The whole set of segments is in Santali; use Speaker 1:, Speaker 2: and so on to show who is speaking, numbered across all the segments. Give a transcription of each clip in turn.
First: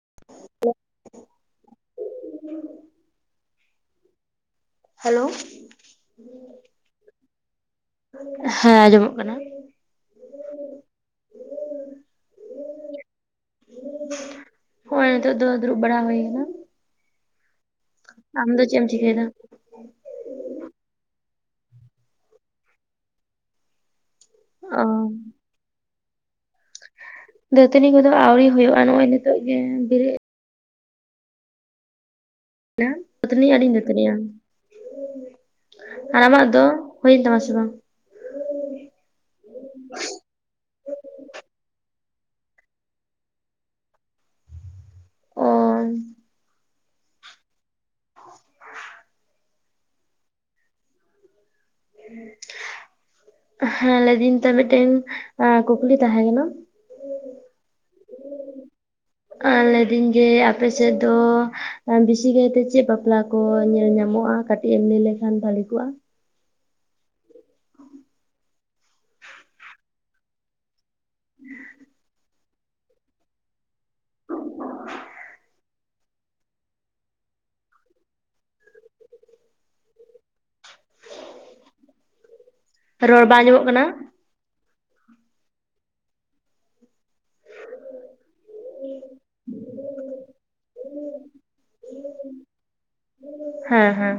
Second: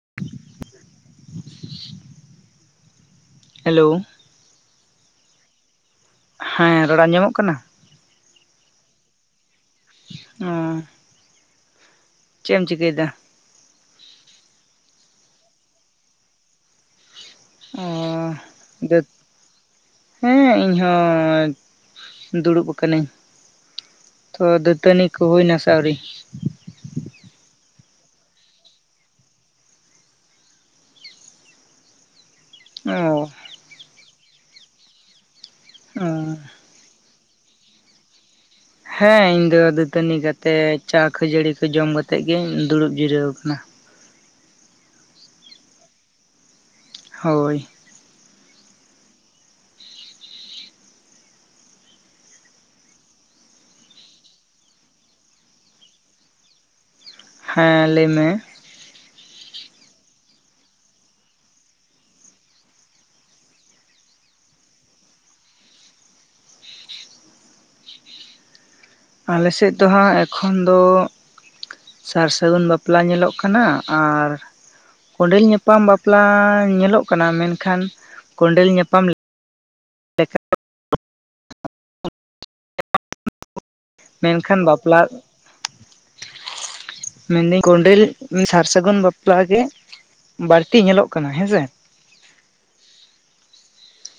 Speaker 1: [unintelligible]
Speaker 2: ᱦᱮᱞᱳ
Speaker 1: ᱦᱮᱞᱳ
Speaker 2: ᱦᱮᱸ ᱨᱚᱲ ᱟᱸᱡᱚᱢᱚᱜ ᱠᱟᱱᱟ
Speaker 1: ᱦᱮᱸ ᱟᱸᱡᱚᱢᱚᱜ ᱠᱟᱱᱟ
Speaker 2: ᱚᱸ ᱪᱮᱫ ᱮᱢ ᱪᱤᱠᱟᱹᱭᱮᱫᱟ
Speaker 1: ᱦᱚᱭ ᱱᱤᱛᱚᱜ ᱫᱚ ᱫᱩᱨᱩᱵ ᱵᱟᱲᱟ ᱦᱩᱭᱟ ᱠᱟᱱᱟ ᱟᱢ ᱫᱚ ᱪᱮᱫ ᱮᱢ ᱪᱤᱠᱟᱹᱭᱮᱫᱟ
Speaker 2: [unintelligible] ᱦᱮᱸ ᱤᱧ ᱦᱚᱸ ᱫᱩᱲᱩᱵ ᱟᱠᱟᱱᱟᱹᱧ ᱛᱚ
Speaker 1: ᱚ
Speaker 2: ᱫᱟᱹᱛᱟᱹᱱᱤ ᱠᱚ ᱦᱩᱭᱱᱟ ᱥᱮ ᱟᱹᱣᱨᱤ
Speaker 1: ᱫᱟᱹᱛᱟᱹᱱᱤ ᱠᱚᱫᱚ ᱟᱣᱨᱤ ᱦᱩᱭᱩᱜᱼᱟ ᱱᱚᱜ ᱚᱭ ᱱᱤᱛᱚᱜ ᱜᱮ ᱵᱮᱨᱮᱫ [unintelligible]
Speaker 2: ᱚ
Speaker 1: ᱫᱟᱹᱛᱟᱹᱱᱤ ᱟᱹᱣᱨᱤᱧ ᱫᱟᱹᱛᱱᱤᱜ-ᱟ
Speaker 2: ᱚ
Speaker 1: ᱟᱨ ᱟᱢᱟᱜ ᱫᱚ ᱦᱩᱭᱮᱱ ᱛᱟᱢᱟ ᱥᱮ ᱵᱟᱝ?
Speaker 2: ᱦᱮᱸ ᱤᱧ ᱫᱚ ᱫᱟᱹᱛᱟᱹᱱᱤ ᱠᱟᱛᱮ ᱪᱟ ᱠᱷᱟᱹᱡᱟᱹᱲᱤ ᱠᱚ ᱡᱚᱢ ᱠᱟᱛᱮᱜ ᱜᱮᱧ ᱫᱩᱲᱩᱵ ᱡᱤᱨᱟᱹᱣ ᱟᱠᱟᱱᱟ᱾
Speaker 1: ᱚ
Speaker 2: ᱦᱳᱭ
Speaker 1: [unintelligible] ᱦᱮᱸ ᱞᱟᱹᱭᱫᱟᱹᱧ ᱛᱚ ᱢᱤᱫᱴᱮᱱ ᱠᱩᱠᱞᱤ ᱛᱟᱦᱮᱸ ᱠᱟᱱᱟ
Speaker 2: ᱦᱮᱸ ᱞᱟᱹᱭ ᱢᱮ
Speaker 1: ᱞᱟᱹᱭᱫᱟᱹᱧ ᱡᱮ ᱟᱯᱮ ᱥᱮᱫ ᱫᱚ ᱵᱮᱥᱤ ᱠᱟᱭᱛᱮ ᱪᱮᱫ ᱵᱟᱯᱞᱟ ᱠᱚ ᱧᱮᱞ ᱧᱟᱢᱚᱜᱼᱟ ᱠᱟᱴᱤ ᱠᱟᱹᱴᱤᱡ ᱮᱢ ᱞᱟᱹᱭ ᱞᱮᱠᱷᱟᱱ ᱵᱷᱟᱲᱮ ᱠᱚᱜᱼᱟ᱾
Speaker 2: ᱟᱞᱮᱥᱮᱫ ᱫᱚ ᱦᱟᱸᱜ ᱮᱠᱷᱚᱱ ᱫᱚ [unintelligible] ᱥᱟᱹᱜᱩᱱ ᱵᱟᱯᱞᱟ ᱧᱮᱞᱚᱜ ᱠᱟᱱᱟ ᱟᱨ ᱠᱚᱸᱰᱮᱞ ᱧᱟᱯᱟᱢ ᱵᱟᱯᱞᱟ ᱧᱮᱞᱚᱜ ᱠᱟᱱᱟ ᱢᱮᱱᱠᱷᱟᱱ ᱠᱚᱸᱰᱮᱞ ᱧᱟᱯᱟᱢ [unintelligible]
Speaker 1: ᱨᱚᱲ ᱵᱟᱝ ᱟᱸᱡᱚᱢᱚᱜ ᱠᱟᱱᱟ᱾
Speaker 2: ᱢᱮᱱᱠᱷᱟᱱ ᱵᱟᱯᱞᱟ ᱢᱮᱱᱫᱟᱹᱧ ᱠᱚᱸᱰᱮᱞ ᱥᱟᱨ ᱥᱟᱹᱜᱩᱱ ᱵᱟᱯᱞᱟ ᱜᱮ ᱵᱟᱹᱲᱛᱤ ᱧᱮᱞᱚᱜ ᱠᱟᱱᱟ ᱦᱮᱸ ᱥᱮ
Speaker 1: ᱦᱮᱸ ᱦᱮᱸ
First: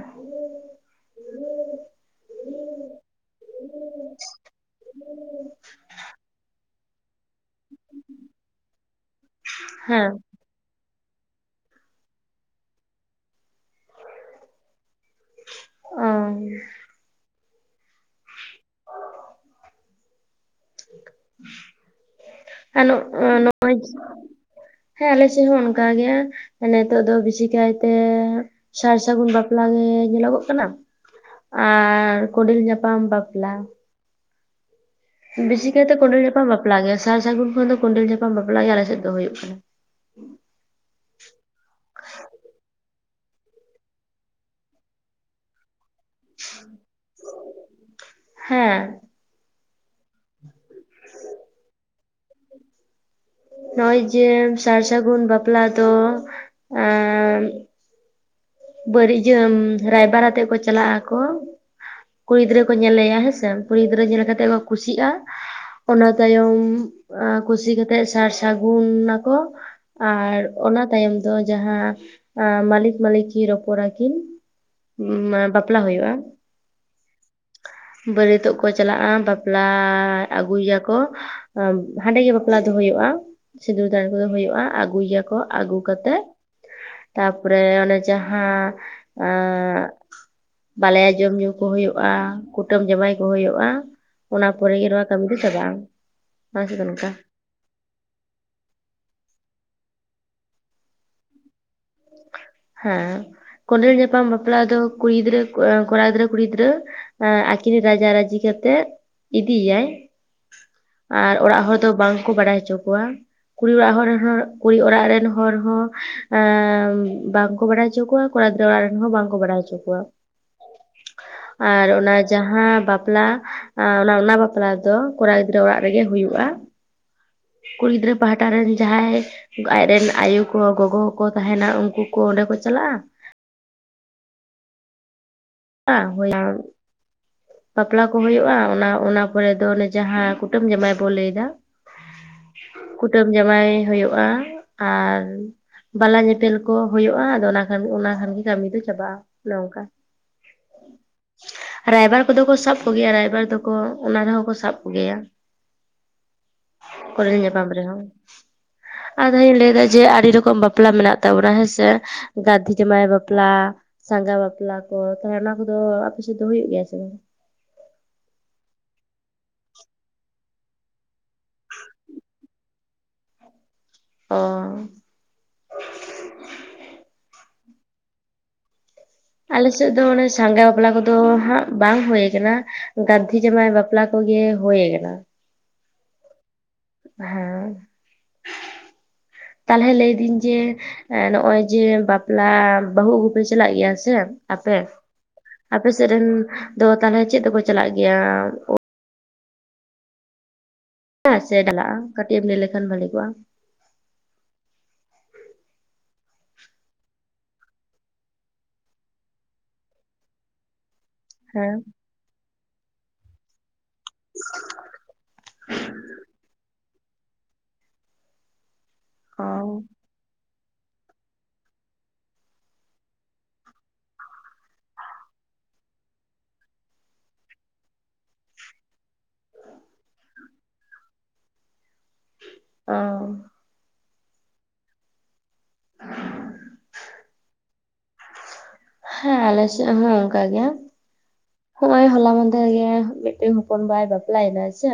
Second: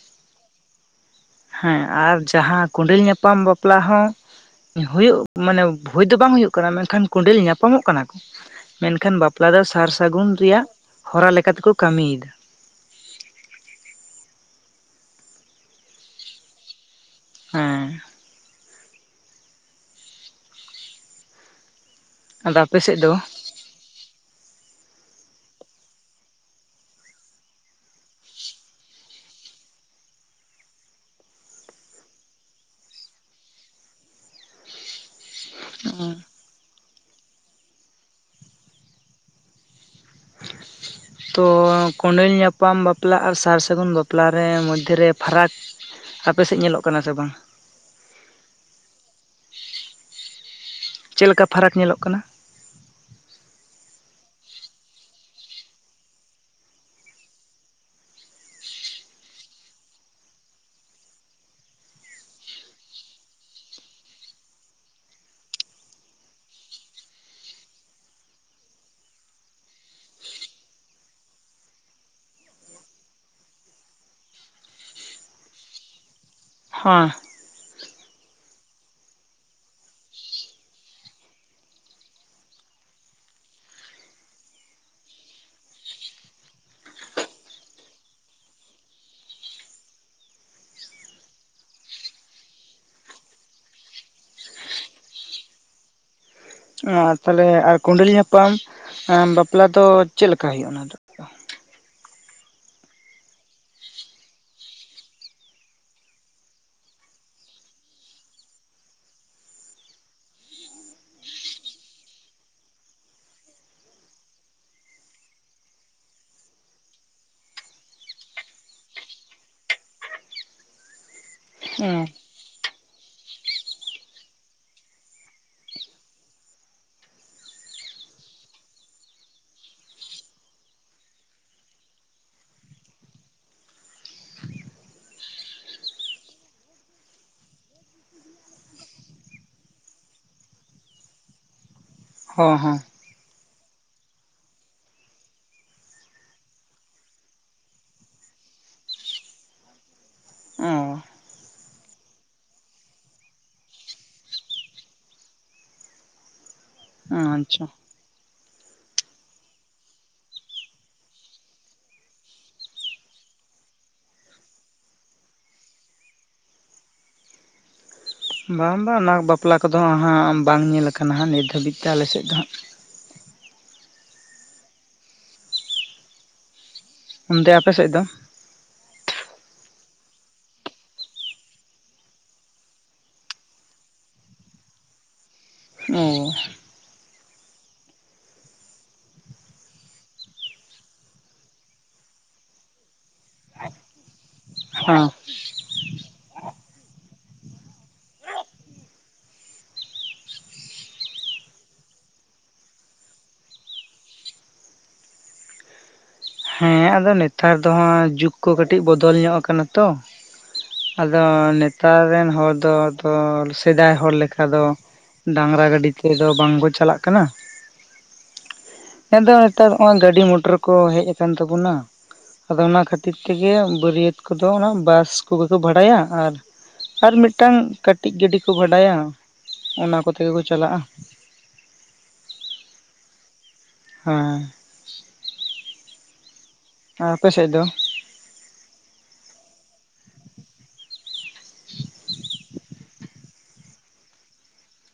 Speaker 2: ᱦᱮᱸ ᱟᱨ ᱡᱟᱦᱟᱸ ᱠᱚᱸᱰᱮᱞ ᱧᱟᱯᱟᱢ ᱵᱟᱯᱞᱟ ᱦᱚᱸ ᱦᱩᱭᱩᱜ ᱢᱟᱱᱮ ᱦᱳᱭ ᱫᱚ ᱵᱟᱝ ᱦᱩᱭᱩᱜ ᱠᱟᱱᱟ ᱢᱮᱱᱠᱷᱟᱱ ᱠᱚᱸᱰᱮᱞ ᱧᱟᱯᱟᱢᱚᱜ ᱠᱟᱱᱟ ᱠᱚ ᱢᱮᱱᱠᱷᱟᱱ ᱵᱟᱯᱞᱟ ᱫᱚ ᱥᱟᱨ
Speaker 1: ᱦᱮᱸ
Speaker 2: ᱥᱟᱹᱜᱩᱱ ᱨᱮᱭᱟᱜ ᱦᱚᱨᱟ ᱞᱮᱠᱟᱛᱮᱠᱚ ᱠᱟᱹᱢᱤᱭᱮᱫᱟ
Speaker 1: ᱚ
Speaker 2: ᱦᱮᱸ ᱟᱫᱚ ᱟᱯᱮ
Speaker 1: ᱟᱨ
Speaker 2: ᱥᱮᱫ ᱫᱚ
Speaker 1: ᱱᱚᱜᱼᱚᱭ [unintelligible] ᱦᱮᱸ ᱟᱞᱮᱥᱮᱫ ᱦᱚᱸ ᱚᱱᱠᱟ ᱜᱮ᱾ ᱱᱤᱛᱚᱜ ᱫᱚ ᱵᱮᱥᱤ ᱠᱟᱭᱛᱮ ᱥᱟᱨ ᱥᱟᱹᱜᱩᱱ ᱵᱟᱯᱞᱟ ᱜᱮ ᱧᱮᱞᱚᱜᱚᱜ ᱠᱟᱱᱟ᱾ ᱟᱨ ᱠᱚᱸᱰᱮᱞ ᱧᱟᱯᱟᱢ ᱵᱟᱯᱞᱟ ᱵᱮᱥᱤ ᱠᱟᱭᱛᱮ ᱠᱚᱸᱰᱮᱞ ᱧᱟᱯᱟᱢ ᱵᱟᱯᱞᱟ ᱜᱮ ᱥᱟᱨ ᱥᱟᱹᱜᱩᱱ ᱠᱷᱚᱱ ᱫᱚ ᱠᱚᱸᱰᱮᱞ ᱧᱟᱯᱟᱢ ᱵᱟᱯᱟᱜ ᱜᱮ ᱟᱞᱮ ᱥᱮᱫ ᱫᱚ ᱦᱩᱭᱩᱜ ᱠᱟᱱᱟ᱾
Speaker 2: ᱛᱚ ᱠᱚᱸᱰᱮᱞ ᱧᱟᱯᱟᱢ ᱵᱟᱯᱞᱟ ᱟᱨ ᱥᱟᱨ ᱥᱟᱹᱜᱩᱱ ᱵᱟᱯᱞᱟᱨᱮ ᱢᱚᱫᱽᱫᱷᱮᱨᱮ ᱯᱷᱟᱨᱟᱠ ᱟᱯᱮ ᱥᱮᱫ ᱧᱮᱞᱚᱜ ᱠᱟᱱᱟ ᱥᱮ ᱵᱟᱝ?
Speaker 1: ᱦᱮᱸ
Speaker 2: ᱪᱮᱫ ᱞᱮᱠᱟ ᱯᱷᱟᱨᱟᱠ ᱧᱮᱞᱚᱜ ᱠᱟᱱᱟ?
Speaker 1: ᱱᱚᱜᱼᱚᱭ ᱡᱮ ᱥᱟᱨ ᱥᱟᱹᱜᱩᱱ ᱵᱟᱯᱞᱟ ᱫᱚ ᱚᱸᱻ [unintelligible] ᱨᱟᱭᱵᱟᱨ ᱟᱛᱮᱜ ᱠᱚ ᱪᱟᱞᱟᱜ ᱟᱠᱚ ᱠᱩᱲᱤ ᱜᱤᱫᱽᱨᱟᱹ ᱠᱚ ᱧᱮᱞᱮᱭᱟ ᱦᱮᱸᱥᱮ ᱠᱩᱲᱤ ᱜᱤᱫᱽᱨᱟᱹ ᱧᱮᱞ ᱠᱟᱛᱮᱜ ᱠᱚ ᱠᱩᱥᱤᱜᱼᱟ ᱚᱱᱟ ᱛᱟᱭᱚᱢ ᱠᱩᱥᱤ ᱠᱟᱛᱮᱜ ᱥᱟᱨ ᱥᱟᱹᱜᱩᱱ ᱱᱟᱠᱚ ᱟᱨ ᱚᱱᱟ ᱛᱟᱭᱚᱢ ᱫᱚ ᱡᱟᱦᱟᱸ ᱢᱟᱹᱞᱤᱠ ᱢᱟᱹᱞᱤᱠ ᱠᱤ ᱨᱚᱯᱚᱲᱟ ᱠᱤᱱ ᱵᱟᱯᱞᱟ ᱦᱩᱭᱩᱜᱼᱟ᱾
Speaker 2: ᱦᱚᱸ
Speaker 1: ᱵᱟᱹᱨᱭᱟᱹᱛᱚᱜ ᱠᱚ ᱪᱟᱞᱟᱜᱼᱟ ᱵᱟᱯᱞᱟ ᱟᱹᱜᱩᱭᱟᱠᱚ ᱦᱟᱸᱰᱮ ᱜᱮ ᱵᱟᱯᱞᱟ ᱫᱚ ᱦᱩᱭᱩᱜᱼᱟ ᱥᱤᱸᱫᱩᱨ ᱫᱟᱱ ᱠᱚᱫᱚ ᱦᱩᱭᱩᱜᱼᱟ ᱟᱹᱜᱩᱭ ᱭᱟᱠᱚ ᱟᱹᱜᱩ ᱠᱟᱛᱮ ᱛᱟᱯᱚᱨᱮ ᱚᱱᱮ ᱡᱟᱦᱟᱸ ᱮᱸᱻ ᱵᱟᱞᱟᱭᱟ ᱡᱚᱢ ᱧᱩ ᱠᱚ ᱦᱩᱭᱩᱜᱼᱟ ᱠᱩᱴᱟᱹᱢ ᱡᱟᱶᱟᱭ ᱠᱚ ᱦᱩᱭᱩᱜᱼᱟ᱾ ᱚᱱᱟ ᱯᱚᱨᱮᱜᱮ ᱱᱚᱣᱟ ᱠᱟᱹᱢᱤ ᱫᱚ ᱪᱟᱵᱟᱜ-ᱟ᱾
Speaker 2: ᱟᱸ ᱛᱟᱦᱚᱞᱮ ᱟᱨ ᱠᱚᱸᱰᱮᱞ ᱧᱟᱯᱟᱢ ᱵᱟᱯᱞᱟ ᱫᱚ ᱪᱮᱫ ᱞᱮᱠᱟ ᱦᱩᱭᱩᱜᱼᱟ᱾ᱚᱱᱟ ᱫᱚ
Speaker 1: ᱦᱮᱸ ᱠᱚᱸᱰᱮᱞ ᱧᱟᱯᱟᱢ ᱵᱟᱯᱞᱟ ᱫᱚ ᱠᱩᱲᱤ ᱜᱤᱫᱽᱨᱟᱹ ᱠᱚᱲᱟ ᱜᱤᱫᱽᱨᱟᱹ ᱟᱸ ᱟᱹᱠᱤᱱᱟᱜ ᱨᱟᱡᱟ ᱨᱟᱹᱡᱤ ᱠᱟᱛᱮᱜ ᱤᱫᱤᱭᱟᱭ ᱟᱨ ᱚᱲᱟᱜ ᱦᱚᱲ ᱫᱚ ᱵᱟᱝᱠᱚ ᱵᱟᱲᱟᱭ ᱦᱚᱪᱚ ᱠᱚᱣᱟ ᱠᱩᱲᱤ ᱚᱲᱟᱜ ᱦᱚᱲ ᱨᱮᱱ ᱦᱚᱲ ᱟᱸ ᱵᱟᱝᱠᱚ ᱵᱟᱲᱟᱭ ᱦᱚᱪᱚ ᱠᱚᱣᱟ ᱠᱚᱲᱟ ᱜᱤᱫᱨᱟᱹ ᱚᱲᱟᱜ ᱨᱮᱱ ᱦᱚᱸ ᱵᱟᱝᱠᱚ ᱵᱟᱲᱟᱭ ᱦᱚᱪᱚ ᱠᱚᱣᱟ᱾
Speaker 2: [inaudible]
Speaker 1: ᱟᱨ ᱚᱱᱟ ᱡᱟᱦᱟᱸ ᱵᱟᱯᱞᱟ ᱚᱱᱟ ᱵᱟᱯᱞᱟ ᱫᱚ ᱠᱚᱲᱟ ᱜᱤᱫᱽᱨᱟᱹ ᱚᱲᱟᱜ ᱨᱮᱜᱮ ᱦᱩᱭᱩᱜᱼᱟ ᱠᱩᱲᱤ ᱜᱤᱫᱽᱨᱟᱹ ᱯᱟᱦᱴᱟ ᱨᱮᱱ ᱡᱟᱦᱟᱸᱭ ᱟᱡᱨᱮᱱ ᱟᱭᱩ ᱠᱚ ᱜᱚᱜᱚ ᱠᱚ ᱠᱚ ᱛᱟᱦᱮᱸᱱᱟ ᱩᱱᱠᱩ ᱠᱚ ᱚᱸᱰᱮ ᱠᱚ ᱪᱟᱞᱟᱜᱼᱟ [unintelligible] ᱦᱩᱭ ᱵᱟᱯᱞᱟ ᱠᱚ ᱦᱩᱭᱩᱜᱼᱟ ᱚᱱᱟ ᱚᱱᱟ ᱯᱚᱨᱮ ᱫᱚ ᱚᱱᱮ ᱡᱟᱦᱟᱸ ᱠᱩᱴᱟᱹᱢ ᱡᱟᱶᱟᱭ ᱵᱚ ᱞᱟᱹᱭ ᱮᱫᱟ
Speaker 2: ᱦᱚᱸ ᱦᱚᱸ
Speaker 1: ᱠᱩᱴᱟᱹᱢ ᱡᱟᱶᱟᱭ ᱦᱩᱭᱩᱜᱼᱟ ᱟᱨ ᱵᱟᱞᱟ ᱧᱮᱯᱮᱞ ᱠᱚ ᱦᱩᱭᱩᱜᱼᱟ ᱟᱫᱚ ᱚᱱᱟ ᱠᱷᱟᱱ ᱚᱱᱟ ᱠᱷᱟᱱ ᱜᱮ ᱠᱟᱹᱢᱤ ᱫᱚ ᱪᱟᱵᱟᱜᱼᱟ ᱚᱱᱮ ᱚᱱᱠᱟ
Speaker 2: [unintelligible]
Speaker 1: ᱨᱟᱭᱵᱟᱨ ᱠᱚ ᱫᱚ ᱠᱚ ᱥᱟᱵ ᱠᱚ ᱜᱮᱭᱟ ᱨᱟᱭᱵᱟᱨ ᱫᱚᱠᱚ ᱚᱱᱟ ᱨᱮᱦᱚᱸ ᱠᱚ ᱥᱟᱵ ᱠᱚ ᱜᱮᱭᱟ
Speaker 2: ᱚ
Speaker 1: ᱠᱚᱰᱮᱸᱞ
Speaker 2: ᱟᱪᱪᱷᱟ
Speaker 1: ᱧᱟᱯᱟᱢ ᱨᱮᱦᱚᱸ ᱟᱫᱚᱧ ᱞᱟᱹᱭ ᱫᱟ ᱡᱮ ᱟᱹᱰᱤ ᱨᱚᱠᱚᱢ ᱵᱟᱯᱞᱟ ᱢᱮᱱᱟᱜ ᱛᱟᱵᱚᱱᱟ ᱦᱮᱸᱥᱮ ᱜᱟᱫᱷᱤ ᱡᱟᱢᱟᱭ ᱵᱟᱯᱞᱟ ᱥᱟᱸᱜᱷᱟ ᱵᱟᱯᱞᱟ ᱠᱚ ᱛᱟᱦᱚᱞᱮ ᱚᱱᱟ ᱠᱚᱫᱚ ᱟᱯᱮ ᱥᱮᱫ ᱫᱚ ᱦᱩᱭᱩᱜ ᱜᱮᱭᱟ ᱥᱮ ᱵᱟᱝ
Speaker 2: ᱵᱟᱝ ᱵᱟᱝ ᱚᱱᱟ ᱵᱟᱯᱞᱟ ᱠᱚᱫᱚ ᱦᱟᱸᱜ ᱵᱟᱝ ᱧᱮᱞ ᱠᱟᱱᱟ ᱦᱟᱸᱜ ᱱᱤᱛ ᱫᱷᱟᱹᱵᱤᱡ ᱛᱮ ᱟᱞᱮ ᱥᱮᱫ ᱫᱚ
Speaker 1: ᱳ
Speaker 2: ᱚᱱᱛᱮ ᱟᱯᱮ ᱥᱮᱫ ᱫᱚ
Speaker 1: ᱟᱞᱮ ᱥᱮᱫ ᱫᱚ ᱚᱱᱮ ᱥᱟᱸᱜᱟ ᱵᱟᱯᱞᱟ ᱠᱚᱫᱚ ᱦᱟᱸᱜ ᱵᱟᱝ ᱦᱩᱭ ᱟᱠᱟᱱᱟ ᱜᱟᱫᱫᱷᱤ ᱡᱟᱢᱟᱭ ᱵᱟᱯᱞᱟ ᱵᱟᱯᱞᱟ ᱠᱚᱜᱮ ᱦᱩᱭ ᱟᱠᱟᱱᱟ
Speaker 2: ᱳ
Speaker 1: ᱦᱮᱸ
Speaker 2: [inaudible]
Speaker 1: ᱛᱟᱦᱚᱞᱮ ᱞᱟᱹᱭᱫᱟᱹᱧ ᱡᱮ ᱱᱚᱜᱚᱭ ᱡᱮ ᱵᱟᱯᱞᱟ ᱵᱟᱹᱦᱩ ᱟᱹᱜᱩ ᱯᱮ ᱪᱟᱞᱟᱜ ᱜᱮᱭᱟ ᱥᱮ ᱟᱯᱮ
Speaker 2: ᱦᱚᱸ [unintelligible]
Speaker 1: ᱟᱯᱮ ᱥᱮᱫ ᱨᱮᱱ ᱫᱚ ᱛᱟᱦᱟᱞᱮ ᱪᱮᱫ ᱛᱮᱠᱚ ᱪᱟᱞᱟᱜ ᱜᱮᱭᱟ ᱥᱮ ᱪᱟᱞᱟᱜᱼᱟ ᱠᱟᱹᱴᱤᱡ ᱮᱢ ᱞᱟᱹᱭ ᱞᱮᱠᱷᱟᱱ ᱵᱷᱟᱹᱞᱤ ᱠᱚᱜᱼᱟ
Speaker 2: ᱦᱮᱸ ᱟᱫᱚ ᱱᱮᱛᱟᱨ ᱫᱚ ᱦᱟᱜ ᱡᱩᱜ ᱠᱚ ᱠᱟᱹᱴᱤᱡ ᱵᱚᱫᱚᱞ ᱧᱚᱜ ᱟᱠᱟᱱᱟ ᱛᱚ ᱟᱫᱚ
Speaker 1: ᱦᱮᱸ
Speaker 2: ᱱᱮᱛᱟᱨ ᱨᱮᱱ ᱦᱚᱲ ᱫᱚ ᱟᱫᱚ ᱥᱮᱫᱟᱭ ᱦᱚᱲ ᱞᱮᱠᱟ ᱫᱚ ᱰᱟᱝᱨᱟ ᱜᱟᱹᱰᱤ ᱛᱮᱫᱚ ᱵᱟᱝᱠᱚ ᱪᱟᱞᱟᱜ ᱠᱟᱱᱟ ᱠᱟᱱᱟ ᱟᱫᱚ
Speaker 1: ᱚ
Speaker 2: ᱱᱮᱛᱟᱨ ᱱᱚᱜᱚᱭ ᱜᱟᱹᱰᱤ ᱢᱚᱴᱚᱨ ᱠᱚ ᱦᱮᱡ ᱟᱠᱟᱱ ᱛᱟᱵᱚᱱᱟ ᱟᱫᱚ ᱚᱱᱟ ᱠᱷᱟᱹᱛᱤᱨ ᱛᱮᱜᱮ ᱵᱟᱹᱨᱭᱟᱹᱛ ᱠᱚᱫᱚ ᱚᱱᱟ ᱵᱟᱥ ᱠᱚ ᱜᱮᱠᱚ ᱵᱷᱟᱲᱟᱭᱟ ᱟᱨ ᱟᱨ ᱢᱤᱫᱴᱟᱝ ᱠᱟᱹᱴᱤᱡ ᱜᱟᱹᱰᱤ ᱠᱚ ᱵᱷᱟᱰᱟᱭᱟ ᱚᱱᱟ ᱠᱚᱛᱮ ᱜᱮᱠᱚ ᱪᱟᱞᱟᱜᱼᱟ
Speaker 1: ᱳ
Speaker 2: ᱦᱮᱸ
Speaker 1: [inaudible]
Speaker 2: ᱟᱨ ᱟᱯᱮ ᱥᱮᱫ ᱫᱚ
Speaker 1: ᱦᱮᱸ ᱟᱞᱮ ᱥᱮᱫ ᱦᱚᱸ ᱚᱱᱠᱟ ᱜᱮ ᱦᱚᱜᱼᱚᱭ ᱦᱚᱞᱟ ᱢᱟᱸᱫᱷᱮᱨ ᱜᱮ ᱢᱤᱫᱴᱮᱱ ᱦᱚᱯᱚᱱ ᱵᱟᱭ ᱵᱟᱯᱞᱟᱭᱮᱱᱟ ᱥᱮ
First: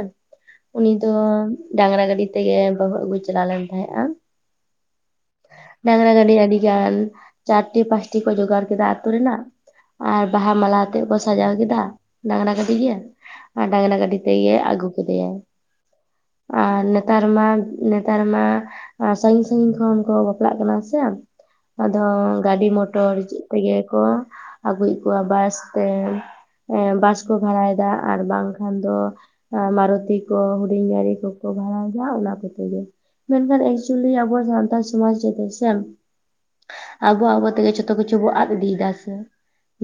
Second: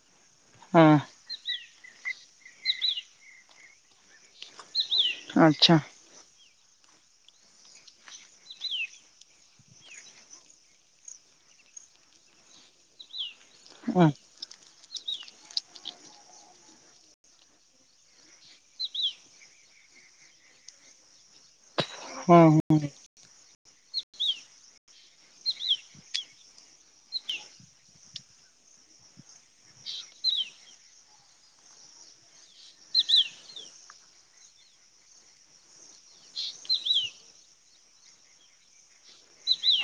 Speaker 1: ᱩᱱᱤ
Speaker 2: ᱦᱮᱸ
Speaker 1: ᱫᱚ ᱰᱟᱝᱨᱟ ᱜᱟᱹᱰᱤ ᱛᱮᱜᱮ ᱵᱟᱹᱦᱩ ᱟᱹᱜᱩᱭ ᱪᱟᱞᱟᱣ ᱞᱮᱱ ᱛᱟᱦᱮᱸᱜᱼᱟ᱾
Speaker 2: ᱟᱪᱪᱷᱟ
Speaker 1: ᱰᱟᱝᱨᱟ ᱜᱟᱹᱰᱤ ᱟᱹᱰᱤ ᱜᱟᱱ ᱪᱟᱨᱴᱤ ᱯᱟᱸᱪᱴᱤ ᱠᱚ ᱡᱚᱜᱟᱲ ᱠᱮᱫᱟ ᱟᱹᱛᱩ ᱨᱮᱱᱟᱜ ᱟᱨ ᱵᱟᱦᱟ ᱢᱟᱞᱟ ᱟᱛᱮᱜ ᱠᱚ ᱥᱟᱡᱟᱣ ᱠᱮᱫᱟ ᱰᱟᱝᱨᱟ ᱜᱟᱹᱰᱤ ᱜᱮ ᱟᱨ ᱰᱟᱝᱨᱟ
Speaker 2: ᱦᱮᱸ
Speaker 1: ᱜᱟᱹᱰᱤ ᱛᱮᱜᱮ ᱟᱹᱜᱩ ᱠᱮᱫᱮᱭᱟᱭ ᱟᱨ ᱱᱮᱛᱟᱨ ᱢᱟ ᱱᱮᱛᱟᱨ ᱢᱟ ᱥᱟᱹᱜᱤᱧ ᱥᱟᱹᱜᱤᱧ ᱠᱷᱚᱱ ᱠᱚ ᱵᱟᱯᱞᱟᱜ ᱠᱟᱱᱟ ᱥᱮ ᱟᱫᱚ
Speaker 2: ᱦᱮᱸ
Speaker 1: ᱜᱟᱹᱰᱤ ᱢᱚᱴᱚᱨ- ᱛᱮᱜᱮ ᱠᱚ ᱟᱹᱜᱩᱭᱮᱫ ᱠᱚᱣᱟ ᱵᱟᱥ ᱛᱮ ᱵᱟᱥ ᱠᱚ ᱵᱷᱟᱲᱟᱭᱮᱫᱟ ᱟᱨ ᱵᱟᱝᱠᱷᱟᱱ ᱫᱚ ᱢᱟᱨᱩᱛᱤ ᱠᱚ ᱦᱩᱰᱤᱧ ᱜᱟᱨᱤ ᱠᱚᱠᱚ ᱵᱷᱟᱲᱟᱭᱫᱟ ᱚᱱᱟ ᱠᱚᱛᱮᱜᱮ ᱢᱮᱱᱠᱷᱟᱱ ᱮᱠᱪᱩᱭᱮᱞᱤ ᱟᱵᱚ ᱡᱟᱦᱟᱱ [unintelligible] ᱥᱮᱱ ᱟᱵᱚ ᱟᱵᱚ ᱛᱮᱜᱮ ᱡᱚᱛᱚ ᱠᱤᱪᱷᱩ ᱵᱚ ᱟᱫ ᱤᱫᱤᱭᱮᱫᱟ ᱥᱮ,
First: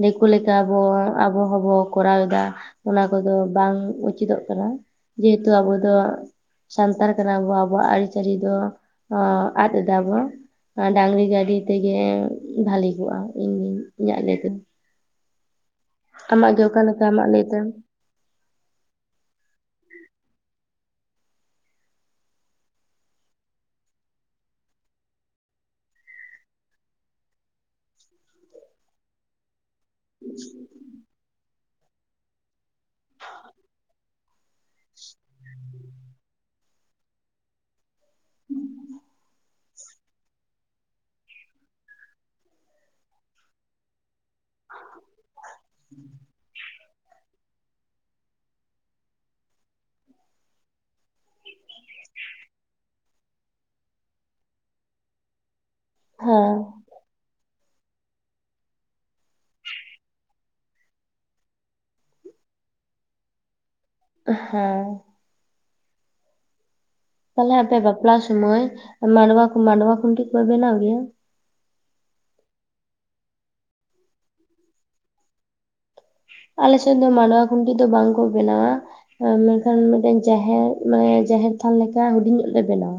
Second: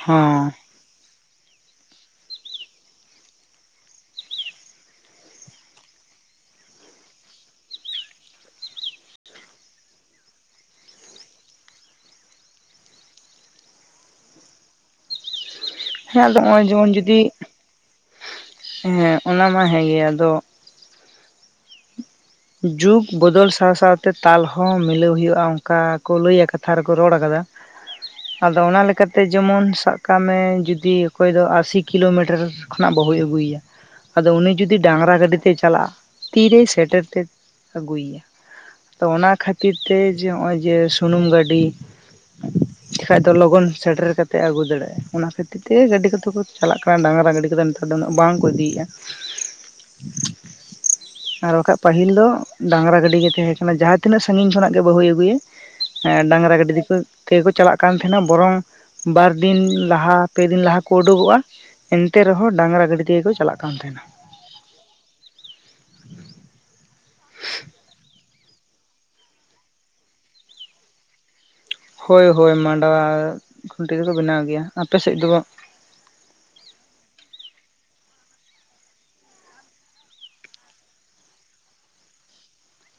Speaker 1: ᱫᱤᱠᱩ ᱞᱮᱠᱟ ᱦᱚᱸ ᱟᱵᱚ ᱦᱚᱸᱵᱚ ᱠᱚᱨᱟᱣ ᱮᱫᱟ ᱚᱱᱟ ᱠᱚᱫᱚ ᱵᱟᱝ ᱩᱪᱤᱛᱚᱜ ᱠᱟᱱᱟ᱾ ᱡᱮᱦᱮᱛᱩ ᱟᱵᱚ ᱫᱚ ᱥᱟᱱᱛᱟᱲ ᱠᱟᱱᱟᱵᱚ ᱟᱵᱚᱣᱟᱜ ᱟᱹᱨᱤᱪᱟᱹᱞᱤ ᱫᱚ ᱟᱫ ᱮᱫᱟ ᱵᱚᱱ ᱰᱟᱝᱨᱤ ᱜᱟᱹᱰᱤ ᱛᱮᱜᱮ ᱵᱷᱟᱞᱤ ᱠᱚᱜᱼᱟ ᱤᱧᱜ ᱤᱧᱟᱹᱜ ᱞᱟᱹᱭ ᱛᱮᱫᱚ᱾
Speaker 2: ᱦᱮᱸ ᱟᱫᱚ
Speaker 1: ᱟᱢᱟᱜ ᱜᱮ
Speaker 2: ᱱᱚᱜᱚᱭ
Speaker 1: ᱚᱠᱟ
Speaker 2: ᱡᱮᱢᱚᱱ
Speaker 1: ᱞᱮᱠᱟ
Speaker 2: ᱡᱩᱫᱤ,
Speaker 1: ᱟᱢᱟᱜ ᱞᱟᱹᱭ ᱛᱮ
Speaker 2: ᱦᱮᱸ ᱚᱱᱟ ᱢᱟ ᱦᱮᱸ ᱜᱮ ᱟᱫᱚ ᱡᱩᱜᱽ ᱵᱚᱫᱚᱞ ᱥᱟᱶ ᱥᱟᱶᱛᱮ ᱛᱟᱞ ᱦᱚᱸ ᱢᱤᱞᱟᱹᱣ ᱦᱩᱭᱩᱜᱼᱟ ᱚᱱᱠᱟ ᱠᱚ ᱞᱟᱹᱭᱟ ᱠᱟᱫ ᱠᱟᱛᱷᱟ ᱨᱮᱠᱚ ᱨᱚᱲ ᱟᱠᱟᱫᱟ ᱟᱫᱚ ᱚᱱᱟ ᱞᱮᱠᱟᱛᱮ ᱡᱮᱢᱚᱱ ᱥᱟᱵ ᱠᱟᱜ ᱢᱮ ᱡᱩᱫᱤ ᱚᱠᱚᱭ ᱫᱚ ᱟᱥᱤ ᱠᱤᱞᱳᱢᱤᱴᱟᱨ ᱠᱷᱚᱱᱟᱜ ᱵᱟᱹᱦᱩᱭ ᱟᱹᱜᱩᱭᱮᱭᱟ ᱟᱫᱚ ᱩᱱᱤ ᱡᱩᱫᱤ ᱰᱟᱝᱨᱟ ᱜᱟᱹᱰᱤ ᱛᱮᱭ ᱪᱟᱞᱟᱜᱼᱟ, ᱛᱤᱨᱮᱭ ᱥᱮᱴᱮᱨ ᱛᱮ ᱟᱹᱜᱩᱭᱮᱭᱟ, ᱟᱫᱚ ᱚᱱᱟ ᱠᱷᱟᱹᱛᱤᱨ ᱛᱮ ᱡᱮ ᱱᱚᱜ ᱚᱭ ᱡᱮ ᱥᱩᱱᱩᱢ ᱜᱟᱹᱰᱤ ᱪᱟᱞᱟᱠ ᱫᱚ ᱞᱚᱜᱚᱱ ᱥᱮᱴᱮᱨ ᱠᱟ ᱛᱮ ᱟᱹᱜᱩ ᱫᱟᱲᱮᱭᱟᱜᱼᱟ, ᱚᱱᱟ ᱠᱷᱟᱹᱛᱤᱨ ᱛᱮᱜᱮ ᱜᱟᱹᱰᱤ ᱠᱚᱛᱮ ᱠᱚ ᱪᱟᱞᱟᱜ ᱠᱟᱱᱟ ᱰᱟᱝᱨᱟ ᱜᱟᱹᱰᱤ ᱠᱚᱫᱚ ᱱᱮᱛᱟᱨ ᱩᱱᱟᱹᱜ ᱵᱟᱝ ᱠᱚ ᱤᱫᱤᱭᱮᱫᱼᱟ ᱟᱨ ᱵᱟᱠᱷᱟᱡ ᱯᱟᱹᱦᱤᱞ ᱫᱚ ᱰᱟᱝᱨᱟ ᱜᱟᱹᱰᱤ ᱜᱮ ᱛᱟᱦᱮᱸ ᱠᱟᱱᱟ ᱡᱟᱦᱟᱸ ᱛᱤᱱᱟᱹᱜ ᱥᱟᱹᱜᱤᱧ ᱠᱷᱚᱱᱟᱜ ᱜᱮ ᱵᱟᱹᱦᱩᱭ ᱟᱹᱜᱩᱭᱮ,
Speaker 1: ᱦᱮᱸ
Speaker 2: ᱦᱮᱸᱰᱟᱝᱨᱟ ᱜᱟᱹᱰᱤ ᱛᱮᱠᱚ ᱛᱮᱜᱮ ᱠᱚ ᱪᱟᱞᱟᱜ ᱠᱟᱱ ᱛᱟᱦᱮᱱᱟ ᱵᱚᱨᱚᱝ ᱵᱟᱨ ᱫᱤᱱ ᱞᱟᱦᱟ ᱯᱮ ᱫᱤᱱ ᱞᱟᱦᱟ ᱠᱚ ᱩᱰᱩᱠᱚᱜᱼᱟ, ᱮᱱᱛᱮ ᱨᱮᱦᱚᱸ ᱰᱟᱝᱨᱟ ᱜᱟᱹᱰᱤ ᱛᱮᱜᱮ ᱠᱚ ᱪᱟᱞᱟᱜ ᱠᱟᱱ ᱛᱟᱸᱦᱮᱱᱟ᱾
Speaker 1: ᱦᱮᱸ ᱛᱟᱦᱚᱞᱮ ᱟᱯᱮ ᱵᱟᱯᱞᱟ ᱥᱩᱢᱚᱭ ᱢᱟᱰᱣᱟ ᱢᱟᱰᱣᱟ ᱠᱷᱩᱱᱴᱤ ᱯᱮ ᱵᱮᱱᱟᱣ ᱜᱮᱭᱟ?
Speaker 2: ᱦᱳᱭ ᱦᱳᱭ ᱢᱟᱰᱣᱟ ᱠᱷᱩᱱᱴᱤ ᱫᱚᱠᱚ ᱵᱮᱱᱟᱣ ᱜᱮᱭᱟ᱾ ᱟᱯᱮᱥᱮᱫ ᱫᱚ?
Speaker 1: ᱟᱞᱮᱥᱮᱫ ᱫᱚ ᱢᱟᱰᱣᱟ ᱠᱷᱩᱱᱴᱤ ᱫᱚ ᱵᱟᱝ ᱠᱚ ᱵᱮᱱᱟᱣᱟ᱾ ᱢᱮᱱᱠᱷᱟᱱ ᱢᱤᱫᱴᱮᱱ ᱡᱟᱦᱮᱨ ᱢᱟᱱᱮ ᱡᱟᱦᱮᱨ ᱛᱷᱟᱱ ᱞᱮᱠᱟ ᱦᱩᱰᱤᱧ ᱧᱚᱜ ᱞᱮ ᱵᱮᱱᱟᱣᱟ᱾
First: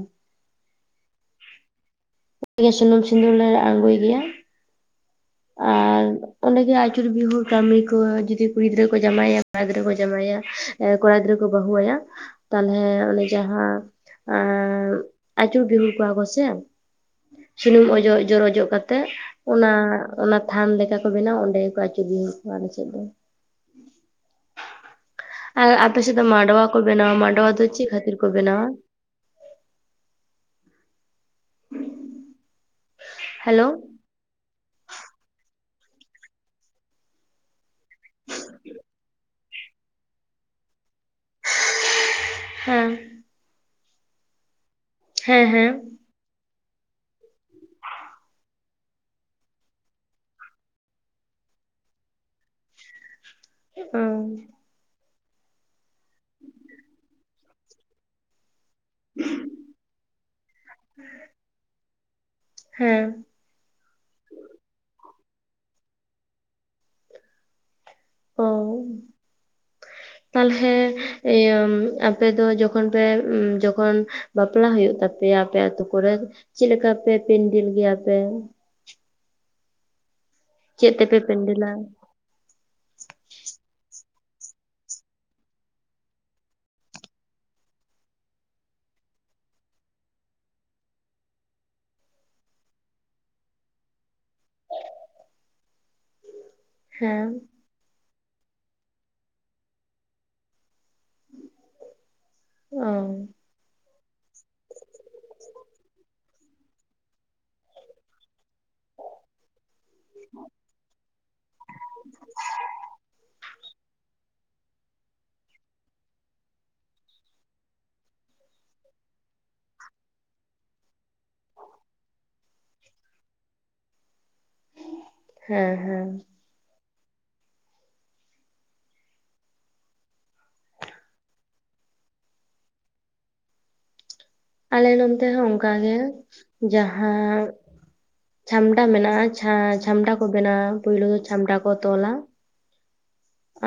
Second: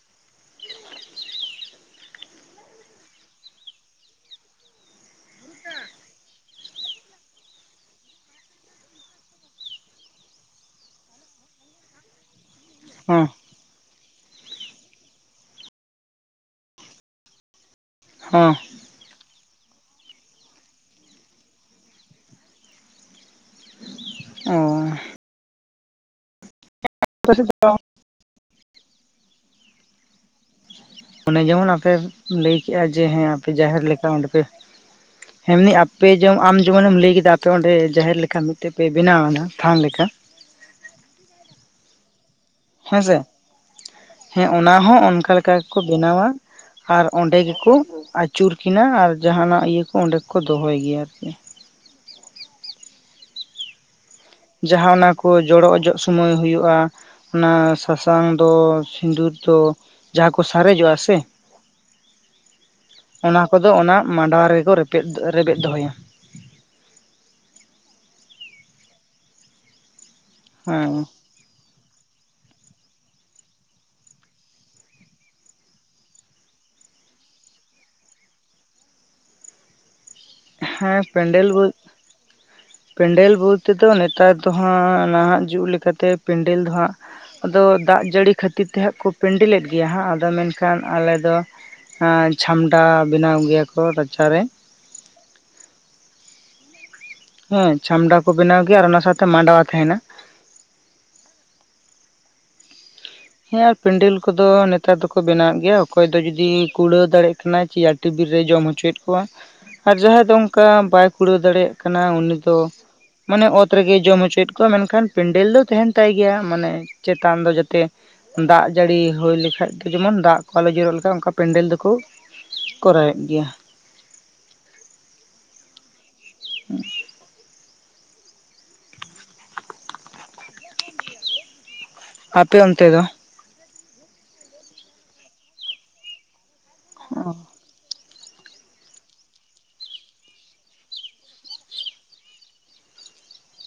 Speaker 1: ᱚᱸᱰᱮᱜᱮ ᱥᱩᱱᱩᱢ ᱥᱤᱸᱫᱩᱨ ᱞᱮ ᱟᱬᱜᱳᱭ ᱜᱮᱭᱟ᱾ ᱟᱨᱻ ᱚᱸᱰᱮᱜᱮ ᱟᱹᱪᱩᱨ ᱵᱤᱦᱩᱨ ᱠᱟᱹᱢᱤ ᱠᱚ ᱡᱩᱫᱤ ᱠᱩᱲᱤ ᱜᱤᱫᱽᱨᱟᱹ ᱠᱚ ᱡᱟᱶᱟᱭᱟ ᱠᱚᱲᱟ ᱜᱤᱫᱽᱨᱟᱹ ᱠᱚ ᱡᱟᱶᱟᱭᱟ ᱮᱸ ᱠᱚᱲᱟ ᱜᱤᱫᱽᱨᱟᱹ ᱠᱚ ᱵᱟᱹᱦᱩ ᱟᱭᱟ ᱛᱟᱞᱦᱮ ᱚᱱᱮ
Speaker 2: ᱦᱚᱸ
Speaker 1: ᱡᱟᱦᱟᱸ ᱟᱸᱻ ᱟᱹᱪᱩᱨ ᱵᱤᱦᱩᱨ ᱠᱚᱣᱟ ᱠᱚᱥᱮ ᱥᱩᱱᱩᱢ ᱚ- ᱡᱚᱜ ᱡᱚᱨᱚ
Speaker 2: ᱦᱚᱸ
Speaker 1: ᱚᱡᱚᱜ ᱠᱟᱛᱮᱜ ᱚᱱᱟ ᱚᱱᱟ ᱛᱷᱟᱱ ᱞᱮᱠᱟ ᱠᱚ ᱵᱮᱱᱟᱣᱟ ᱚᱸᱰᱮ ᱜᱮᱠᱚ ᱟᱹᱪᱩᱨ ᱵᱤᱦᱩᱨ ᱠᱚᱣᱟ ᱟᱞᱮ ᱥᱮᱫ ᱫᱚ᱾
Speaker 2: ᱚᱸᱻ
Speaker 1: ᱟᱨ ᱟᱯᱮ ᱥᱮᱫ ᱢᱟᱰᱣᱟ ᱠᱚ ᱵᱮᱱᱟᱣᱟ
Speaker 2: ᱟᱯᱮ
Speaker 1: ᱢᱟᱰᱣᱟ,
Speaker 2: ᱥᱮᱫ
Speaker 1: ᱫᱚ ᱪᱮᱫ ᱠᱷᱟᱹᱛᱤᱨ ᱠᱚ ᱵᱮᱱᱟᱣᱟ?
Speaker 2: ᱚᱱᱮ ᱡᱮᱢᱚᱱ ᱟᱯᱮ ᱞᱟᱹᱭ ᱠᱮᱜᱼᱟ ᱡᱮ ᱦᱮᱸ ᱟᱯᱮ
Speaker 1: ᱦᱮᱞᱳ
Speaker 2: ᱡᱟᱦᱮᱨ ᱞᱮᱠᱟ ᱚᱸᱰᱮ ᱯᱮ ᱦᱮᱸ ᱮᱢᱱᱤ ᱟᱯᱮ ᱡᱮᱢᱚᱱ ᱟᱢ ᱡᱮᱢᱚᱱᱮᱢ ᱞᱟᱹᱭ ᱠᱮᱫᱟ ᱟᱯᱮ ᱚᱸᱰᱮ ᱡᱟᱦᱮᱨ ᱞᱮᱠᱟ ᱢᱤᱫᱴᱮᱡ ᱯᱮ ᱵᱮᱱᱟᱣ ᱮᱱᱟᱜ ᱛᱷᱟᱱ ᱞᱮᱠᱟ᱾
Speaker 1: ᱦᱮᱸ
Speaker 2: ᱦᱮᱸᱥᱮ, ᱦᱮᱸ ᱚᱱᱟ ᱦᱚᱸ ᱚᱱᱠᱟ
Speaker 1: ᱦᱮᱸ
Speaker 2: ᱞᱮᱠᱟ
Speaker 1: ᱦᱮᱸ
Speaker 2: ᱜᱮᱠᱚ ᱵᱮᱱᱟᱣᱟ᱾ ᱟᱨ ᱚᱸᱰᱮ ᱜᱮᱠᱚ ᱟᱹᱪᱩᱨ ᱠᱤᱱᱟ ᱟᱨ ᱡᱟᱦᱟᱱᱟᱜ ᱤᱭᱟᱹ ᱠᱚ ᱚᱸᱰᱮ ᱜᱮᱠᱚ ᱫᱚᱦᱚᱭ ᱜᱮᱭᱟ ᱟᱨᱠᱤ᱾
Speaker 1: ᱦᱩᱸ
Speaker 2: ᱡᱟᱦᱟᱸ ᱚᱱᱟ ᱠᱚ ᱡᱚᱲᱚ ᱚᱡᱚᱜ ᱥᱚᱢᱚᱭ ᱦᱩᱭᱩᱜᱼᱟ, ᱚᱱᱟ ᱥᱟᱥᱟᱝ ᱫᱚ ᱥᱤᱸᱫᱩᱨ ᱫᱚ ᱡᱟᱦᱟᱸ ᱠᱚ ᱥᱟᱨᱮᱡᱚᱜᱼᱟ ᱥᱮ
Speaker 1: ᱦᱮᱸ
Speaker 2: ᱚᱱᱟ ᱠᱚᱫᱚ ᱚᱱᱟ ᱢᱟᱰᱣᱟ ᱨᱮᱜᱮ ᱠᱚ ᱨᱮᱯᱮᱫ ᱨᱮᱵᱮᱫ ᱫᱚᱦᱚᱭᱟ ᱾
Speaker 1: ᱚᱸ ᱛᱟᱦᱚᱞᱮ
Speaker 2: ᱦᱮᱸ
Speaker 1: ᱤᱭᱟᱹ ᱟᱯᱮ ᱫᱚ ᱡᱚᱠᱷᱚᱱ ᱯᱮ ᱡᱚᱠᱷᱚᱱ ᱵᱟᱯᱞᱟ ᱦᱩᱭᱩᱜ ᱛᱟᱯᱮᱭᱟ ᱟᱯᱮ ᱟᱛᱩ ᱠᱚᱨᱮ ᱪᱮᱫ ᱞᱮᱠᱟ ᱯᱮ ᱯᱮᱱᱰᱮᱞ ᱜᱮᱭᱟ ᱯᱮ? ᱪᱮᱫ
Speaker 2: ᱦᱮᱸ
Speaker 1: ᱛᱮᱯᱮ
Speaker 2: ᱯᱮᱱᱰᱮᱞ ᱵ
Speaker 1: ᱯᱮᱱᱰᱮᱞᱟ
Speaker 2: ᱯᱮᱱᱰᱮᱞ ᱵᱚᱞ ᱛᱮ ᱫᱚ ᱱᱮᱛᱟᱨ ᱫᱚ ᱦᱟᱸᱜ ᱱᱟᱦᱟᱜ ᱡᱩᱜᱽ ᱞᱮᱠᱟᱛᱮ ᱯᱮᱱᱰᱮᱞ ᱫᱚ ᱦᱟᱸᱜ ᱟᱫᱚ ᱫᱟᱜ ᱡᱟᱹᱲᱤ ᱠᱷᱟᱹᱛᱤᱨ ᱛᱮ ᱦᱟᱸᱜ ᱠᱚ ᱯᱮᱱᱰᱤᱞᱮᱫ ᱜᱮᱭᱟ ᱦᱟᱸᱜ ᱾ ᱟᱫᱚ ᱢᱮᱱᱠᱷᱟᱱ ᱟᱞᱮ ᱫᱚ ᱪᱷᱟᱢᱰᱟ ᱵᱮᱱᱟᱣ ᱜᱮᱭᱟ ᱠᱚ ᱨᱟᱪᱟᱨᱮ ᱾
Speaker 1: ᱦᱮᱸ
Speaker 2: ᱦᱮᱸ ᱪᱷᱟᱢᱰᱟ ᱠᱚ ᱵᱮᱱᱟᱣ ᱜᱮᱭᱟ ᱟᱨ ᱚᱱᱟ ᱥᱟᱶᱛᱮ ᱢᱟᱰᱣᱟ ᱛᱟᱦᱮᱱᱟ ᱾
Speaker 1: ᱚ
Speaker 2: ᱦᱮᱸ ᱟᱨ ᱯᱮᱱᱰᱮᱞ ᱠᱚᱫᱚ ᱱᱮᱛᱟᱨ ᱫᱚᱠᱚ ᱵᱮᱱᱟᱣᱮᱫ ᱜᱮᱭᱟ ᱚᱠᱚᱭ ᱫᱚ ᱡᱩᱫᱤ ᱠᱩᱲᱟᱹᱣ ᱫᱟᱲᱮᱭᱟᱜ ᱠᱟᱱᱟᱭ ᱪᱮ ᱴᱤᱵᱤᱞ ᱨᱮᱭ ᱡᱚᱢ ᱦᱚᱪᱚᱭᱮᱫ ᱠᱚᱣᱟ ᱟᱨ ᱡᱟᱦᱟᱸᱭ ᱫᱚ ᱚᱱᱠᱟ ᱵᱟᱭ ᱠᱩᱲᱟᱹᱣ ᱫᱟᱲᱮᱭᱟᱜ ᱠᱟᱱᱟ ᱩᱱᱤ ᱫᱚ ᱢᱟᱱᱮ ᱚᱛ ᱨᱮᱜᱮ ᱡᱚᱢ ᱦᱚᱪᱚᱭᱮᱫ ᱠᱚᱣᱟ ᱢᱮᱱᱠᱷᱟᱱ ᱯᱮᱱᱰᱮᱞ ᱫᱚ ᱛᱟᱦᱮᱱ ᱛᱟᱭ ᱜᱮᱭᱟ ᱢᱟᱱᱮ ᱪᱮᱛᱟᱱ ᱫᱚ ᱡᱟᱛᱮ ᱫᱟᱜ ᱡᱟᱹᱲᱤ ᱦᱩᱭ ᱞᱮᱠᱷᱟᱡ ᱫᱚ ᱡᱮᱢᱚᱱ ᱫᱟᱜ ᱠᱚ ᱟᱞᱚ ᱡᱚᱨᱚᱜ ᱞᱮᱠᱷᱷᱟ ᱚᱱᱠᱟ ᱯᱮᱱᱰᱮᱞ ᱫᱚᱠᱚ ᱠᱚᱨᱟᱣᱮᱫ ᱜᱮᱭᱟ ᱾
Speaker 1: ᱦᱮᱸ ᱦᱮᱸ
Speaker 2: ᱦᱮᱸ [inaudible] ᱟᱯᱮ ᱚᱱᱛᱮ ᱫᱚ?
Speaker 1: ᱟᱞᱮ ᱱᱚᱱᱛᱮ ᱦᱚᱸ ᱚᱱᱠᱟ ᱜᱮ ᱡᱟᱦᱟᱸ
Speaker 2: ᱚ
Speaker 1: ᱪᱷᱟᱢᱰᱟ ᱢᱮᱱᱟᱜᱼᱟ ᱪᱷᱟ ᱪᱷᱟᱢᱰᱟ ᱠᱚ ᱵᱮᱱᱟᱣᱟ ᱾ ᱯᱩᱭᱞᱩ ᱫᱚ ᱪᱷᱟᱢᱰᱟ ᱠᱚ ᱛᱚᱞᱟ ᱾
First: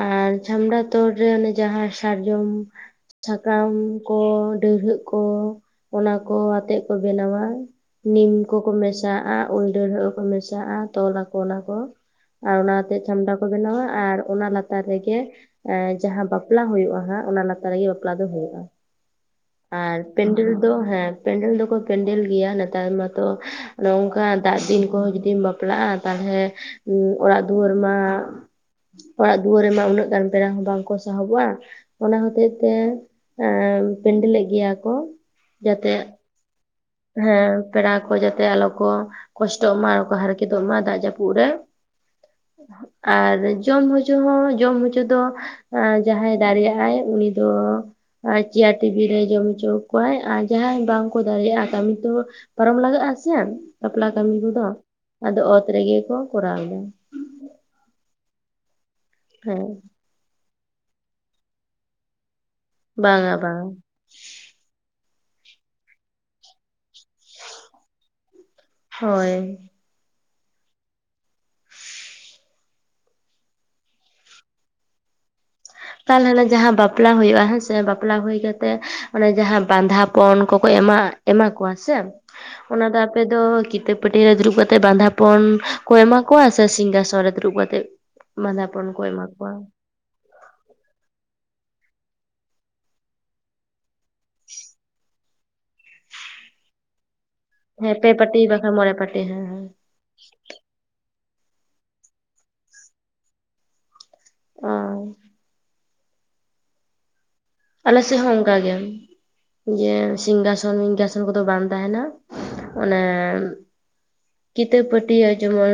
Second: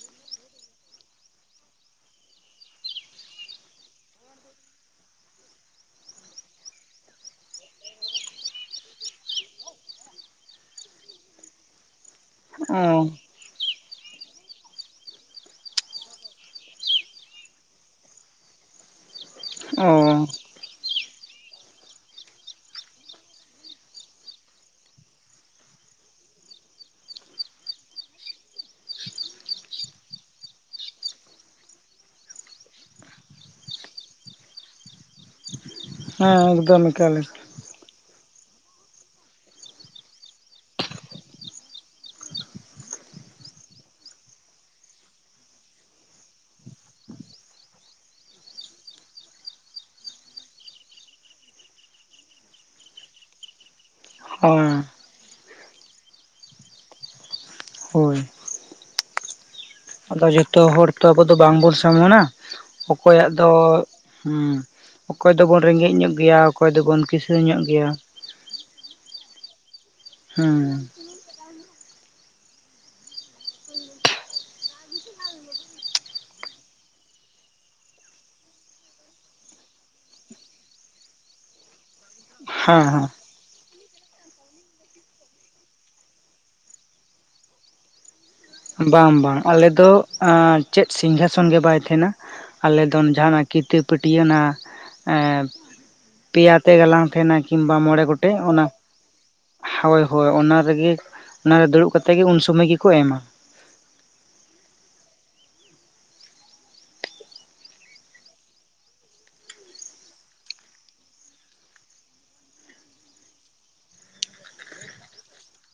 Speaker 1: ᱟᱨ ᱡᱷᱟᱢᱲᱟ ᱛᱚᱲ ᱨᱮ ᱚᱱᱮ ᱡᱟᱦᱟᱸ ᱥᱟᱨᱡᱚᱢ ᱥᱟᱠᱟᱢ ᱠᱚ ᱰᱟᱹᱨᱦᱟᱹᱜ ᱠᱚ ᱚᱱᱟᱠᱚ ᱟᱛᱮᱜ ᱠᱚ ᱵᱮᱱᱟᱣᱟ ᱾ ᱱᱤᱢ ᱠᱚᱠᱚ ᱢᱮᱥᱟᱜᱼᱟ ᱾ ᱩᱞ ᱰᱟᱹᱨᱟᱹᱜ ᱠᱚ ᱢᱮᱥᱟᱜᱼᱟ ᱾ ᱛᱚᱞ ᱟᱠᱚ ᱚᱱᱟ ᱠᱚ ᱾ ᱟᱨ
Speaker 2: ᱚ
Speaker 1: ᱚᱱᱟᱛᱮ ᱪᱷᱟᱢᱰᱟ ᱠᱚ ᱵᱮᱱᱟᱣᱟ ᱟᱨ ᱚᱱᱟ ᱞᱟᱛᱟᱨ ᱨᱮᱜᱮ ᱦᱮ ᱡᱟᱦᱟᱸ ᱵᱟᱯᱞᱟ ᱦᱩᱭᱩᱜᱼᱟ ᱦᱟᱸᱜ ᱾ ᱚᱱᱟ ᱞᱟᱛᱟᱨ ᱨᱮᱜᱮ ᱵᱟᱯᱞᱟ ᱫᱚ ᱦᱩᱭᱩᱜᱼᱟ ᱾
Speaker 2: [unintelligible]
Speaker 1: ᱟᱨ ᱯᱮᱱᱰᱮᱞ ᱫᱚ ᱦᱮᱸ ᱯᱮᱱᱰᱮᱞ ᱫᱚᱠᱚ ᱯᱮᱱᱰᱮᱞ ᱜᱮᱭᱟ ᱾ ᱱᱮᱛᱟᱨ ᱢᱟᱛᱚ ᱱᱚᱝᱠᱟ ᱫᱟᱜ ᱫᱤᱱ ᱠᱚᱦᱚᱸ ᱡᱩᱫᱤᱢ ᱵᱟᱯᱞᱟᱜᱼᱟ ᱾ ᱛᱟᱦᱚᱞᱮ ᱚᱲᱟᱜ ᱫᱩᱣᱟᱹᱨ ᱢᱟ ᱚᱲᱟᱜ ᱫᱩᱣᱟᱹᱨ ᱨᱮᱢᱟ ᱩᱱᱟᱹᱜ ᱜᱟᱱ ᱯᱮᱲᱟ ᱦᱚᱸ ᱵᱟᱝᱠᱚ ᱥᱟᱦᱚᱵᱚᱜᱼᱟ ᱾ ᱚᱱᱟ ᱦᱚᱛᱮ ᱛᱮ ᱯᱮᱱᱰᱮᱞᱮᱫ ᱜᱮᱭᱟ ᱠᱚ ᱾ ᱡᱮᱛᱮ
Speaker 2: ᱦᱮᱸ ᱮᱠᱫᱚᱢ ᱮᱠᱟᱞ ᱮᱠᱟᱞ
Speaker 1: ᱯᱮᱲᱟ ᱠᱚ ᱡᱟᱛᱮ ᱟᱞᱚ ᱠᱚ ᱠᱚᱥᱴᱚᱜ ᱢᱟ ᱟᱨ ᱠᱚ ᱦᱟᱨᱠᱮᱛᱚᱜ ᱢᱟ ᱫᱟᱜ ᱡᱟᱹᱯᱩᱫ ᱨᱮ ᱾ ᱟᱨ ᱡᱚᱢ ᱦᱚᱪᱚ ᱦᱚᱸ ᱡᱚᱢ ᱦᱚᱪᱚ ᱫᱚ ᱡᱟᱦᱟᱸᱭ ᱫᱟᱲᱮᱭᱟᱜ ᱟᱭ ᱩᱱᱤ ᱫᱚ ᱪᱮᱭᱟᱨ ᱴᱮᱵᱤᱞ ᱨᱮ ᱮ ᱡᱚᱢ ᱦᱚᱪᱚ ᱠᱚᱣᱟᱭ ᱟᱨ ᱡᱟᱦᱟᱸᱭ ᱵᱟᱝᱠᱚ ᱫᱟᱲᱮᱭᱟᱜᱼᱟ ᱾ ᱠᱟᱹᱢᱤ ᱛᱚ ᱯᱟᱨᱚᱢ ᱞᱟᱜᱟᱜᱼᱟ ᱥᱮ ᱾ ᱵᱟᱯᱞᱟ ᱠᱟᱹᱢᱤ ᱠᱚᱫᱚ
Speaker 2: ᱦᱮᱸ
Speaker 1: ᱾ ᱟᱫᱚ ᱚᱛ ᱨᱮᱜᱮ ᱠᱚ ᱠᱚᱨᱟᱣ ᱮᱫᱟ ᱾
Speaker 2: ᱦᱳᱭ
Speaker 1: ᱦᱮᱸ
Speaker 2: ᱟᱫᱚ ᱡᱚᱛᱚ ᱦᱚᱲ ᱛᱚ ᱟᱵᱚ ᱫᱚ ᱵᱟᱝᱵᱚᱱ ᱥᱚᱢᱟᱱᱟ ᱾ ᱚᱠᱚᱭᱟᱜ
Speaker 1: ᱵᱟᱝᱟ
Speaker 2: ᱫᱚ
Speaker 1: ᱵᱟᱝᱟ
Speaker 2: ᱦᱮᱸ ᱚᱠᱚᱭ ᱫᱚᱵᱚᱱ ᱨᱮᱸᱜᱮᱡ ᱧᱚᱜ ᱜᱮᱭᱟ ᱾ ᱚᱠᱚᱭ ᱫᱚᱵᱚᱱ ᱠᱤᱥᱟᱹᱬ ᱧᱚᱜ ᱜᱮᱭᱟ ᱾
Speaker 1: ᱦᱳᱭ
Speaker 2: ᱦᱮᱸ
Speaker 1: ᱛᱟᱦᱟᱞᱮ ᱱᱟᱜ ᱡᱟᱦᱟᱸ ᱵᱟᱯᱞᱟ ᱦᱩᱭᱩᱜᱼᱟ ᱾ ᱦᱮᱸ ᱥᱮ ᱵᱟᱯᱞᱟ ᱦᱩᱭ ᱠᱟᱛᱮᱜ ᱢᱟᱱᱮ ᱡᱟᱦᱟᱸ ᱵᱟᱸᱫᱷᱟᱯᱚᱱ ᱠᱚᱠᱚ ᱮᱢᱟ ᱾ ᱮᱢᱟ ᱠᱚᱣᱟ ᱥᱮ
Speaker 2: ᱦᱮᱸ
Speaker 1: ᱚᱱᱟ ᱫᱚ
Speaker 2: ᱦᱮᱸ
Speaker 1: ᱟᱯᱮ ᱫᱚ ᱠᱤᱛᱟᱹᱵ ᱯᱟᱹᱴ ᱨᱮ ᱫᱩᱲᱩᱵ ᱠᱟᱛᱮᱫ ᱵᱟᱸᱫᱷᱟᱯᱚᱱ ᱠᱚ ᱮᱢᱟ ᱠᱚᱣᱟ? ᱥᱮ ᱥᱤᱝᱜᱟᱥᱚᱱ ᱨᱮ ᱫᱩᱲᱩᱵ ᱠᱟᱛᱮ?
Speaker 2: ᱵᱟᱝ ᱵᱟᱝ ᱟᱞᱮ ᱫᱚ ᱪᱮᱫ ᱥᱤᱝᱜᱟᱥᱚᱱ ᱜᱮ ᱵᱟᱭ ᱛᱟᱦᱮᱱᱟ ᱾ ᱟᱞᱮᱫ ᱫᱚ ᱡᱟᱦᱟᱱᱟᱜ ᱠᱤᱛᱟᱹ ᱯᱟᱹᱴᱭᱟᱹ ᱱᱟᱜ ᱯᱮᱭᱟᱛᱮ ᱜᱟᱞᱟᱝ ᱛᱟᱦᱮᱱᱟ ᱠᱤᱝᱵᱟ
Speaker 1: ᱦᱮᱸ
Speaker 2: ᱢᱚᱚᱲᱮ
Speaker 1: ᱯᱮ
Speaker 2: ᱜᱚᱴᱮᱡ
Speaker 1: ᱯᱟᱹᱴᱤ
Speaker 2: ᱚᱱᱟ
Speaker 1: ᱵᱟᱠᱷᱟᱱ ᱢᱚᱬᱮ ᱯᱟᱹᱴᱤ ᱦᱮᱸ ᱦᱮᱸ
Speaker 2: ᱦᱳᱭ ᱦᱳᱭ ᱚᱱᱟ ᱨᱮᱜᱮ ᱚᱱᱟ ᱨᱮ ᱫᱩᱲᱩᱵ ᱠᱟᱛᱮᱜ ᱜᱮ ᱩᱱ ᱥᱩᱢᱚᱭ ᱜᱮᱠᱚ ᱮᱢᱟ
Speaker 1: ᱟᱨ ᱟᱞᱮ ᱥᱮᱫ ᱦᱚᱸ ᱚᱱᱠᱟ ᱜᱮ ᱡᱤᱭᱮ ᱥᱤᱝᱜᱟᱥᱚᱱ ᱵᱤᱝᱜᱟᱥᱚᱱ ᱠᱚᱫᱚ ᱵᱟᱝ ᱛᱟᱦᱮᱱᱟ ᱚᱱᱮ ᱠᱤᱛᱚ ᱯᱳᱴᱤᱭᱟ ᱡᱮᱢᱚᱱ